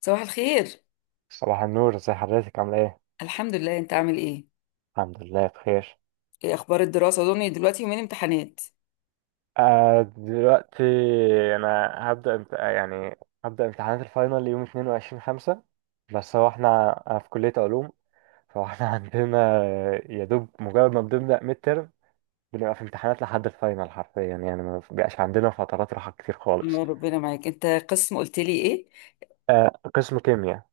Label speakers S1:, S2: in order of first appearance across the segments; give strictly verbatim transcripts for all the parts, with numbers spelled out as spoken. S1: صباح الخير.
S2: صباح النور، ازي حضرتك؟ عامله ايه؟
S1: الحمد لله، انت عامل ايه؟
S2: الحمد لله بخير.
S1: ايه اخبار الدراسه؟ اظن دلوقتي يومين امتحانات.
S2: آه دلوقتي انا هبدا امت... آه، يعني هبدا امتحانات الفاينل يوم اتنين وعشرين خمسة. بس هو احنا، أنا في كليه علوم، فاحنا عندنا يا دوب مجرد ما بنبدا ميد ترم بنبقى في امتحانات لحد الفاينل حرفيا، يعني ما بيبقاش عندنا فترات راحه كتير
S1: يا
S2: خالص.
S1: ربنا معاك. انت قسم قلت لي ايه؟
S2: آه، قسم كيمياء،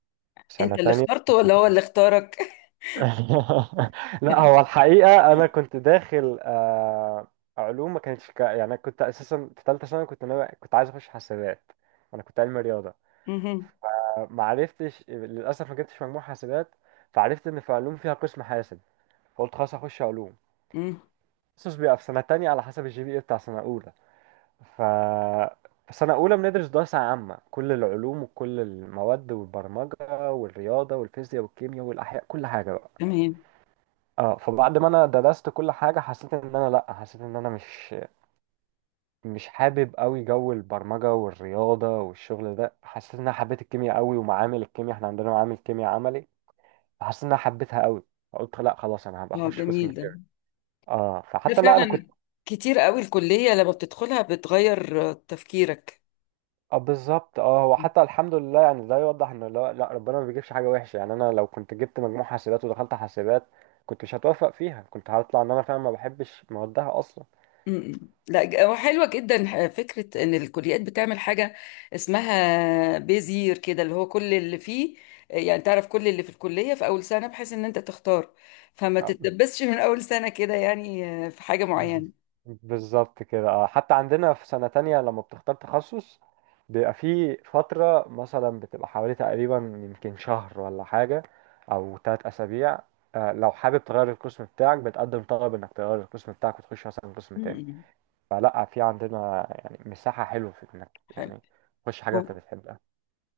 S2: سنه
S1: انت اللي
S2: تانية
S1: اخترته
S2: قسم
S1: ولا هو
S2: كيمياء.
S1: اللي اختارك؟
S2: لا، هو الحقيقة أنا كنت داخل آه، علوم. ما كانتش كا- يعني أنا كنت أساسا في تالتة ثانوي، كنت ناوي، كنت عايز أخش حاسبات. أنا كنت علمي رياضة،
S1: مهم.
S2: فما عرفتش للأسف، ما جبتش مجموع حاسبات، فعرفت إن في علوم فيها قسم حاسب، فقلت خلاص هخش علوم.
S1: مم.
S2: تخصص بيبقى في سنة تانية على حسب الجي بي إيه بتاع سنة أولى. ف في سنة أولى بندرس دراسة عامة، كل العلوم وكل المواد، والبرمجة والرياضة والفيزياء والكيمياء والأحياء، كل حاجة بقى.
S1: تمام.
S2: اه، فبعد ما انا درست كل حاجه حسيت ان انا، لا حسيت ان انا مش مش حابب قوي جو البرمجه والرياضه والشغل ده. حسيت ان انا حبيت الكيمياء قوي، ومعامل الكيمياء، احنا عندنا معامل كيمياء عملي، فحسيت ان انا حبيتها قوي، فقلت لا خلاص انا هبقى
S1: اه،
S2: اخش قسم
S1: جميل ده.
S2: كيمياء. اه،
S1: ده
S2: فحتى لا انا
S1: فعلا
S2: كنت.
S1: كتير قوي الكليه لما بتدخلها بتغير آه، تفكيرك.
S2: اه بالظبط. اه، هو حتى الحمد لله، يعني ده يوضح ان لا, لا ربنا ما بيجيبش حاجه وحشه. يعني انا لو كنت جبت مجموع حاسبات ودخلت حاسبات كنت مش هتوفق فيها، كنت هطلع ان انا فعلا ما بحبش موادها اصلا.
S1: م-م. لا، ج- هو حلوة جدا ح- فكرة ان الكليات بتعمل حاجة اسمها بيزير كده، اللي هو كل اللي فيه. يعني تعرف كل اللي في الكلية في اول سنة، بحيث ان انت تختار فما
S2: آه،
S1: تتدبسش من اول سنة كده، يعني آه، في حاجة معينة.
S2: بالظبط كده. اه، حتى عندنا في سنة تانية لما بتختار تخصص بيبقى في فترة مثلا بتبقى حوالي تقريبا يمكن شهر ولا حاجة، أو تلات أسابيع. آه، لو حابب تغير القسم بتاعك بتقدم طلب إنك تغير القسم بتاعك وتخش مثلا قسم تاني.
S1: م-م.
S2: فلا، في عندنا يعني مساحة حلوة في إنك
S1: حلو.
S2: يعني تخش حاجة أنت
S1: ب-
S2: بتحبها.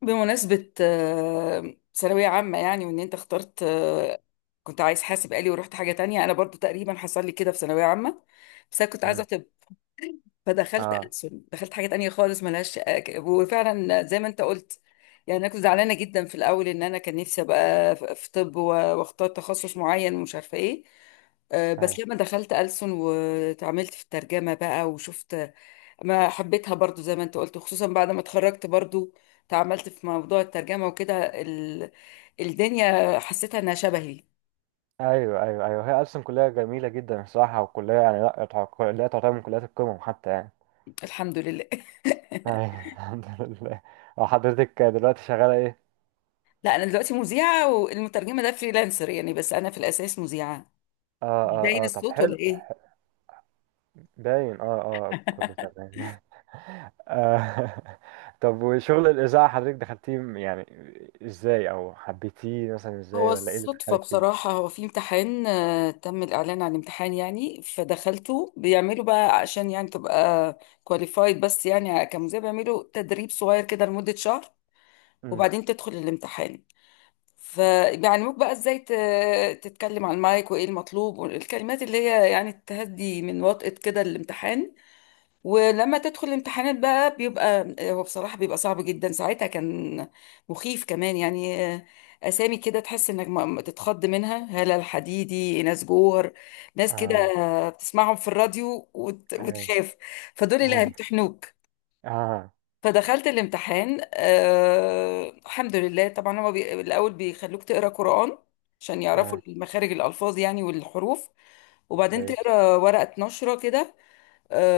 S1: بمناسبة آه، ثانوية عامة، يعني وان انت اخترت آه، كنت عايز حاسب آلي ورحت حاجة تانية. انا برضو تقريبا حصل لي كده في ثانوية عامة، بس انا كنت
S2: مم.
S1: عايزة. فدخلت
S2: اه.
S1: ألسن، دخلت حاجة تانية خالص ملهاش. وفعلا زي ما انت قلت، يعني انا كنت زعلانة جدا في الاول ان انا كان نفسي ابقى في في طب و- واختار تخصص معين، ومش عارفة ايه. آه، بس
S2: أيوه
S1: لما دخلت ألسن واتعاملت في الترجمة بقى وشفت ما حبيتها، برضو زي ما انت قلت. خصوصا بعد ما اتخرجت برضو، تعاملت في موضوع الترجمة وكده، ال... الدنيا حسيتها انها شبهي.
S2: أيوه أيوه أيوه، هي أصلا كلية جميلة جدا الصراحة، وكلية يعني لا تعتبر- كلية تعتبر من كليات القمم حتى يعني
S1: الحمد لله.
S2: أيوة، الحمد لله. اه، حضرتك دلوقتي شغالة ايه؟
S1: لا، انا دلوقتي مذيعة، والمترجمة ده فريلانسر يعني، بس انا في الاساس مذيعة.
S2: اه
S1: مش
S2: اه
S1: باين
S2: اه، طب
S1: الصوت ولا
S2: حلو.
S1: ايه؟
S2: باين اه اه، كله تمام. آه. طب وشغل الإذاعة حضرتك دخلتيه م- يعني ازاي؟ او حبيتيه مثلا
S1: هو
S2: ازاي؟ ولا ايه اللي
S1: الصدفة
S2: دخلك فيه؟
S1: بصراحة. هو في امتحان، آه، تم الإعلان عن امتحان يعني، فدخلته. بيعملوا بقى عشان يعني تبقى كواليفايد، بس يعني كمذيع بيعملوا تدريب صغير كده لمدة شهر،
S2: امم.
S1: وبعدين تدخل الامتحان. فبيعلموك بقى ازاي ت- تتكلم على المايك، وايه المطلوب، والكلمات اللي هي يعني تهدي من وطأة كده الامتحان. ولما تدخل الامتحانات بقى بيبقى، هو بصراحة بيبقى صعب جدا. ساعتها كان مخيف كمان يعني. آه، أسامي كده تحس إنك ما- ما تتخض منها: هالة الحديدي، ناس جوهر، ناس كده
S2: اه.
S1: آه، بتسمعهم في الراديو وت-
S2: ايوه
S1: وتخاف. فدول اللي
S2: ايوه.
S1: هيمتحنوك.
S2: اه
S1: فدخلت الامتحان، أه الحمد لله. طبعا هو بي... الأول بيخلوك تقرأ قرآن عشان يعرفوا
S2: اه.
S1: مخارج الألفاظ يعني والحروف. وبعدين
S2: كويس.
S1: تقرأ ورقة نشرة كده.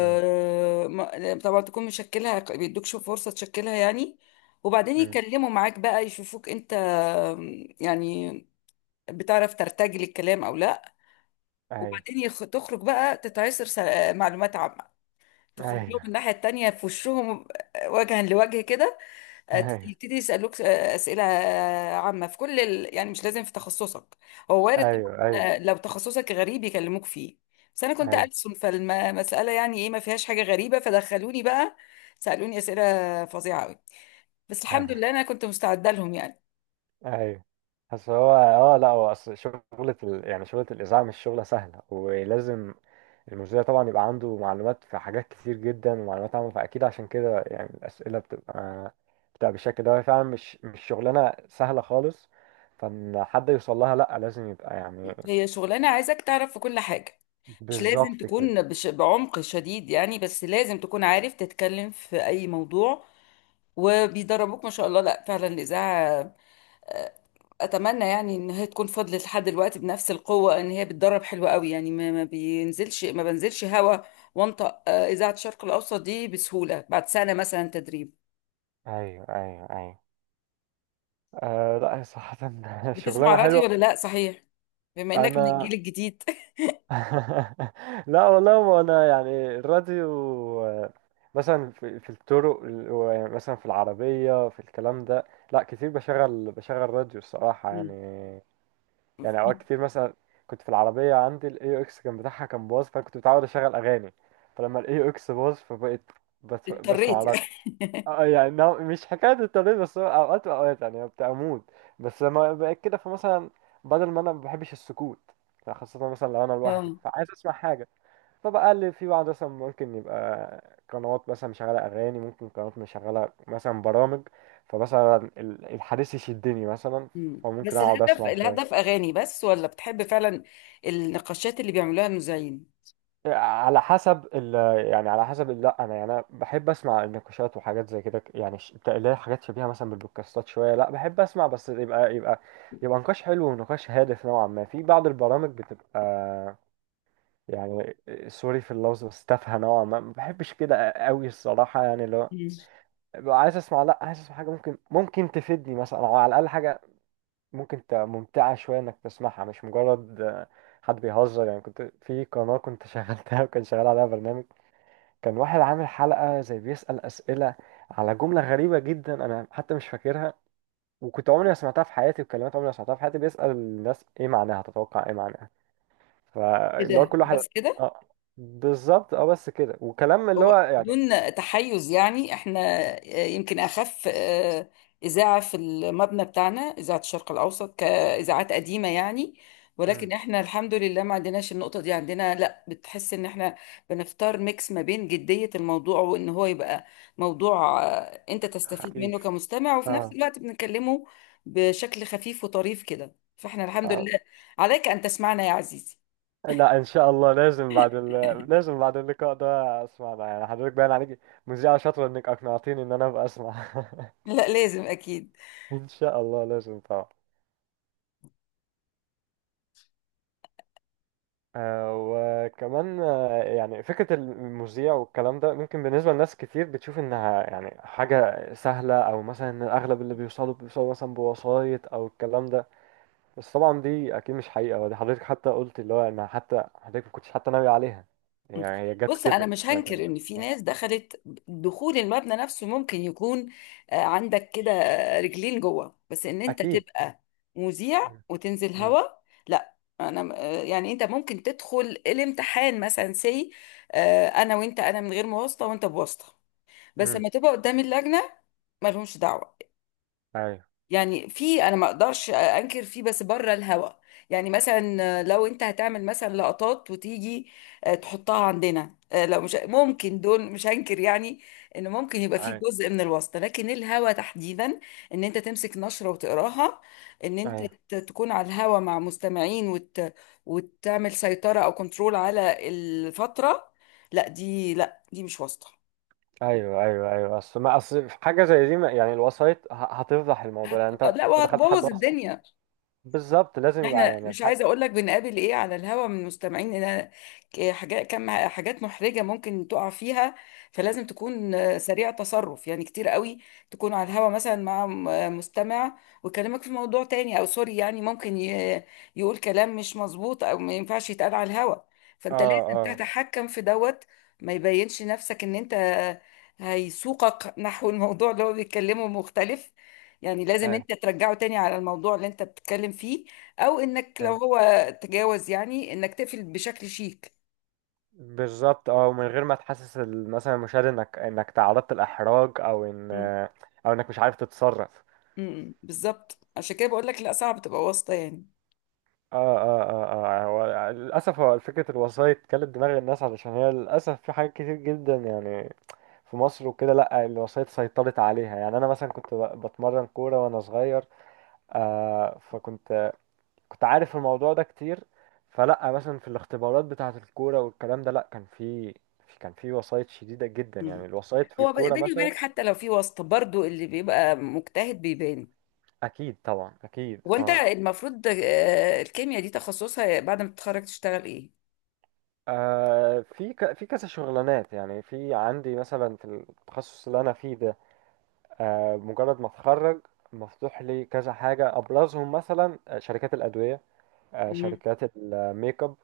S2: أمم.
S1: ما- طبعا تكون مشكلها، بيدوكش فرصة تشكلها يعني. وبعدين
S2: أمم.
S1: يتكلموا معاك بقى يشوفوك انت، آم، يعني بتعرف ترتجل الكلام او لا.
S2: ايوه
S1: وبعدين يخ... تخرج بقى تتعصر. س- معلومات عامة. تخرج لهم
S2: ايوه
S1: الناحية التانية في وشهم. آه، وجها لوجه كده. آه،
S2: ايوه.
S1: يبتدي يسألوك آه، أسئلة آه، عامة في كل ال... يعني مش لازم في تخصصك. هو وارد.
S2: ايوه
S1: طبعاً
S2: ايوه
S1: آه، لو تخصصك غريب يكلموك فيه. بس أنا كنت
S2: ايوه
S1: ألسن، فالمسألة يعني إيه، ما فيهاش حاجة غريبة. فدخلوني بقى، سألوني أسئلة فظيعة أوي، بس الحمد لله أنا كنت مستعدة لهم يعني.
S2: ايوه. بس هو اه، لا هو اصل شغلة ال... يعني شغلة الإذاعة مش شغلة سهلة، ولازم المذيع طبعا يبقى عنده معلومات في حاجات كتير جدا، ومعلومات عامة، فأكيد عشان كده يعني الأسئلة بتبقى بتبقى بالشكل ده. هي فعلا مش مش شغلانة سهلة خالص، فإن حد يوصل لها، لا لازم يبقى يعني.
S1: هي شغلانة عايزك تعرف في كل حاجة. مش
S2: بالظبط
S1: لازم
S2: كده.
S1: تكون بش... بعمق شديد يعني، بس لازم تكون عارف تتكلم في أي موضوع. وبيدربوك ما شاء الله. لا فعلا الإذاعة، اتمنى يعني ان هي تكون فضلت لحد دلوقتي بنفس القوه، ان هي بتدرب حلوة قوي يعني. ما ما بينزلش ما بنزلش هوا وانطق آه، اذاعه الشرق الاوسط دي بسهوله بعد سنه مثلا تدريب.
S2: ايوه ايوه ايوه. آه لا هي صراحة
S1: بتسمع
S2: شغلانة
S1: راديو ولا
S2: حلوة.
S1: لا، صحيح؟ بما انك من
S2: أنا
S1: الجيل الجديد.
S2: لا والله، ما انا يعني الراديو آه، مثلا في في الطرق ال- و- يعني مثلا في العربية في الكلام ده، لا كتير بشغل بشغل راديو الصراحة يعني.
S1: مم.
S2: يعني اوقات كتير مثلا، كنت في العربية عندي الاي اكس كان بتاعها كان باظ، فانا كنت متعود اشغل اغاني، فلما الاي اكس باظ فبقيت بس-
S1: اضطريت
S2: بسمع.
S1: يعني.
S2: اه، يعني هو مش حكاية التمرين بس، هو اوقات واوقات يعني ببقى اموت. بس لما بقيت كده فمثلا، بدل ما انا ما بحبش السكوت، خاصة مثلا لو انا لوحدي
S1: اه.
S2: فعايز اسمع حاجة، فبقى اللي في بعض مثلا ممكن يبقى قنوات مثلا مشغلة اغاني، ممكن قنوات مشغلة مثلا برامج، فمثلا ال- الحديث يشدني مثلا،
S1: مم.
S2: فممكن
S1: بس
S2: اقعد
S1: الهدف،
S2: اسمع
S1: الهدف
S2: شوية.
S1: اغاني بس، ولا بتحب فعلا النقاشات اللي بيعملوها المذيعين؟
S2: على حسب ال يعني على حسب ال- لا انا يعني أنا بحب اسمع النقاشات وحاجات زي كده، يعني ش- بتاع- اللي هي حاجات شبيهه مثلا بالبودكاستات شويه. لا بحب اسمع، بس يبقى يبقى يبقى نقاش حلو ونقاش هادف نوعا ما. في بعض البرامج بتبقى يعني، سوري في اللفظ، بس تافهه نوعا ما، ما بحبش كده قوي الصراحه. يعني لو
S1: مم.
S2: ببقى عايز اسمع، لا عايز اسمع حاجه ممكن ممكن تفيدني مثلا، او على الاقل حاجه ممكن ت- ممتعه شويه انك تسمعها، مش مجرد آه، حد بيهزر يعني. كنت في قناه، كنت شغلتها وكان شغال عليها برنامج، كان واحد عامل حلقة زي بيسأل أسئلة على جملة غريبة جدا، أنا حتى مش فاكرها، وكنت عمري ما سمعتها في حياتي، وكلمات عمري ما سمعتها في حياتي، بيسأل الناس إيه معناها، تتوقع إيه معناها، فاللي هو
S1: كده
S2: كل واحد.
S1: بس كده.
S2: آه بالظبط، أه بس كده، وكلام اللي هو
S1: هو
S2: يعني.
S1: بدون تحيز، يعني احنا آه، يمكن اخف آه، اذاعه في المبنى بتاعنا، اذاعه الشرق الاوسط كاذاعات قديمه يعني،
S2: مم.
S1: ولكن احنا الحمد لله ما عندناش النقطه دي. عندنا لا، بتحس ان احنا بنختار ميكس ما بين جديه الموضوع، وان هو يبقى موضوع آه، انت تستفيد منه
S2: خفيف.
S1: كمستمع، وفي نفس
S2: آه.
S1: الوقت بنكلمه بشكل خفيف وطريف كده. فاحنا الحمد
S2: آه.
S1: لله، عليك ان تسمعنا يا عزيزي.
S2: لا إن شاء الله، لازم بعد ال... لازم بعد اللقاء ده أسمع ده. يعني حضرتك باين عليك مذيعة شاطرة، إنك أقنعتيني إن أنا أبقى أسمع.
S1: لا لازم، اكيد.
S2: إن شاء الله لازم طبعا. آه، وكمان آه، يعني فكرة المذيع والكلام ده ممكن بالنسبة لناس كتير بتشوف إنها يعني حاجة سهلة، أو مثلا إن أغلب اللي بيوصلوا بيوصلوا مثلا بوسايط أو الكلام ده. بس طبعا دي أكيد مش حقيقة، ودي حضرتك حتى قلت اللي هو إن حتى حضرتك ما كنتش حتى ناوي عليها، يعني هي جت
S1: بص، انا
S2: كده،
S1: مش
S2: سمعت عنها.
S1: هنكر ان في
S2: صح؟
S1: ناس دخلت. دخول المبنى نفسه ممكن يكون آه، عندك كده آه، رجلين جوه، بس ان انت
S2: أكيد.
S1: تبقى مذيع
S2: مم.
S1: وتنزل
S2: مم.
S1: هوا، لا. انا آه، يعني انت ممكن تدخل الامتحان مثلا سي. انا وانت: انا من غير مواسطه وانت بواسطه، بس
S2: مم.
S1: لما تبقى قدام اللجنه مالهمش دعوه
S2: أيوه
S1: يعني. في انا ما اقدرش انكر فيه، بس بره الهوا. يعني مثلا لو انت هتعمل مثلا لقطات وتيجي آه، تحطها عندنا آه، لو مش ممكن، دول مش هنكر يعني ان ممكن يبقى فيه
S2: أيوه
S1: جزء من الواسطة. لكن الهوا تحديدا، ان انت تمسك نشرة وتقراها، ان انت
S2: أيوه.
S1: ت- تكون على الهوا مع مستمعين وت... وتعمل سيطرة او كنترول على الفترة، لا دي، لا دي مش واسطة.
S2: أيوه أيوه أيوه. أصل ما أصل في حاجة زي دي، ما- يعني الوسايط ه- هتفضح الموضوع.
S1: هت...
S2: يعني أنت
S1: لا،
S2: لو دخلت حد
S1: وهتبوظ
S2: وسط.
S1: الدنيا.
S2: بالظبط، لازم يبقى
S1: احنا
S2: يعني.
S1: مش عايزه اقول لك بنقابل ايه على الهوا من مستمعين، ان حاجات، كم حاجات محرجه ممكن تقع فيها. فلازم تكون آه، سريع تصرف يعني كتير قوي. تكون على الهوا مثلا مع م- آه، مستمع، ويكلمك في موضوع تاني او سوري يعني، ممكن ي- يقول كلام مش مظبوط او ما ينفعش يتقال على الهوا.
S2: اه
S1: فانت لازم
S2: اه.
S1: تتحكم في دوت. ما يبينش نفسك ان انت هيسوقك نحو الموضوع اللي هو بيتكلمه مختلف. يعني لازم
S2: اي
S1: انت ترجعه تاني على الموضوع اللي انت بتتكلم فيه، او انك لو
S2: اي.
S1: هو تجاوز يعني انك تقفل بشكل شيك.
S2: بالظبط. اه، ومن غير ما تحسس ال- مثلا المشاهد انك انك تعرضت الاحراج، او ان
S1: مم.
S2: او انك مش عارف تتصرف.
S1: امم، بالظبط. عشان كده بقول لك لا، صعب تبقى واسطة يعني.
S2: اه اه اه. اه، هو للاسف هو فكره الوسايط كلت دماغ الناس، علشان هي للاسف في حاجات كتير جدا يعني في مصر وكده، لا الوسايط سيطرت عليها. يعني انا مثلا كنت ب- بتمرن كوره وانا صغير، آه فكنت كنت عارف الموضوع ده كتير. فلا مثلا في الاختبارات بتاعة الكورة والكلام ده، لا كان في في- كان في وسايط شديدة جدا، يعني
S1: مم.
S2: الوسايط في
S1: هو ب-
S2: الكورة
S1: بيني
S2: مثلا.
S1: وبينك حتى لو في واسطة، برضو اللي بيبقى مجتهد بيبان.
S2: أكيد طبعا، أكيد
S1: هو انت
S2: اه.
S1: المفروض آه، الكيمياء دي تخصصها بعد ما تتخرج تشتغل ايه؟
S2: آه، في ك- في كذا شغلانات. يعني في عندي مثلا في التخصص اللي أنا فيه ده، آه، مجرد ما أتخرج مفتوح لي كذا حاجة. أبرزهم مثلا آه، شركات الأدوية، آه،
S1: مم.
S2: شركات الميك اب،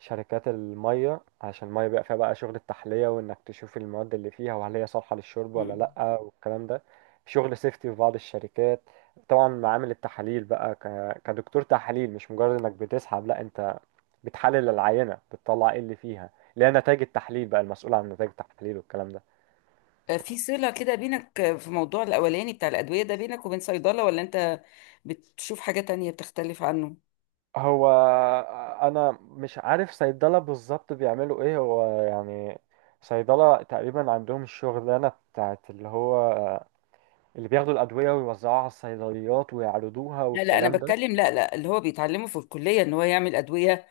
S2: شركات المية، عشان المية بيبقى فيها بقى شغل التحلية، وإنك تشوف المواد اللي فيها وهل هي صالحة للشرب ولا
S1: مم.
S2: لأ والكلام ده. شغل سيفتي في بعض الشركات. طبعا معامل التحاليل بقى، ك- كدكتور تحاليل، مش مجرد إنك بتسحب، لأ أنت بتحلل العينة، بتطلع إيه اللي فيها، اللي هي نتائج التحليل بقى، المسؤول عن نتائج التحليل والكلام ده.
S1: آه، في صلة كده بينك آه، في موضوع الاولاني بتاع الادوية ده بينك وبين صيدلة، ولا انت بتشوف حاجة تانية بتختلف عنه؟
S2: هو آه، انا مش عارف صيدله بالظبط بيعملوا ايه. هو يعني صيدله تقريبا عندهم الشغلانه بتاعت اللي هو آه، اللي بياخدوا الادويه ويوزعوها على الصيدليات ويعرضوها
S1: لا، لا، انا
S2: والكلام ده.
S1: بتكلم. لا، لا، اللي هو بيتعلمه في الكلية ان هو يعمل ادوية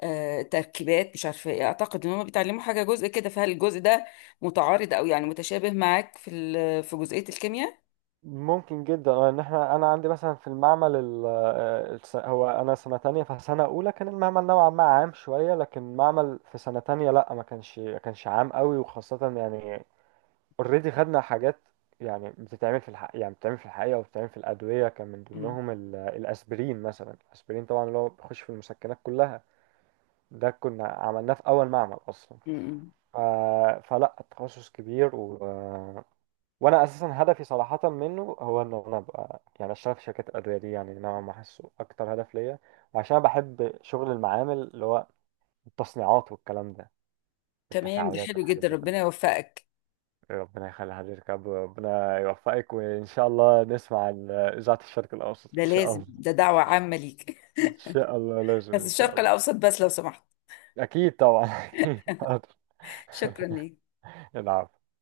S1: آه، تركيبات مش عارفه ايه، اعتقد ان هم بيتعلموا حاجه جزء كده، فهل الجزء ده متعارض او يعني متشابه معاك في ال- في جزئيه الكيمياء؟
S2: ممكن جدا آه، ان احنا، انا عندي مثلا في المعمل ال- آه، الس- هو انا سنه تانية، فسنه اولى كان المعمل نوعا ما عام شويه، لكن المعمل في سنه تانية لا، ما كانش ما كانش عام قوي. وخاصه يعني، اوريدي خدنا حاجات يعني بتتعمل في الحق يعني بتتعمل في الحقيقة وبتتعمل في الأدوية، كان من
S1: مم.
S2: ضمنهم ال- الأسبرين مثلا. الأسبرين طبعا اللي هو بيخش في المسكنات كلها، ده كنا عملناه في أول معمل أصلا.
S1: مم.
S2: ف... فلا التخصص كبير و... وأنا أساسا هدفي صراحة منه هو إن أنا أبقى يعني أشتغل في شركات الأدوية دي. يعني نوعا ما حاسه أكتر هدف ليا، وعشان أنا بحب شغل المعامل، اللي هو التصنيعات والكلام ده،
S1: تمام، ده
S2: التفاعلات
S1: حلو
S2: والحاجات
S1: جدا.
S2: دي
S1: ربنا
S2: كلها.
S1: يوفقك.
S2: إيه، ربنا يخلي حضرتك يا عبد، ربنا يوفقك، وإن شاء الله نسمع عن إذاعة الشرق الأوسط
S1: ده
S2: إن شاء
S1: لازم،
S2: الله.
S1: ده دعوه عامه ليك.
S2: إن شاء الله لازم
S1: بس
S2: إن شاء
S1: الشرق
S2: الله.
S1: الاوسط بس، لو سمحت.
S2: أكيد طبعا أكيد حاضر.
S1: شكرا ليك.
S2: العفو.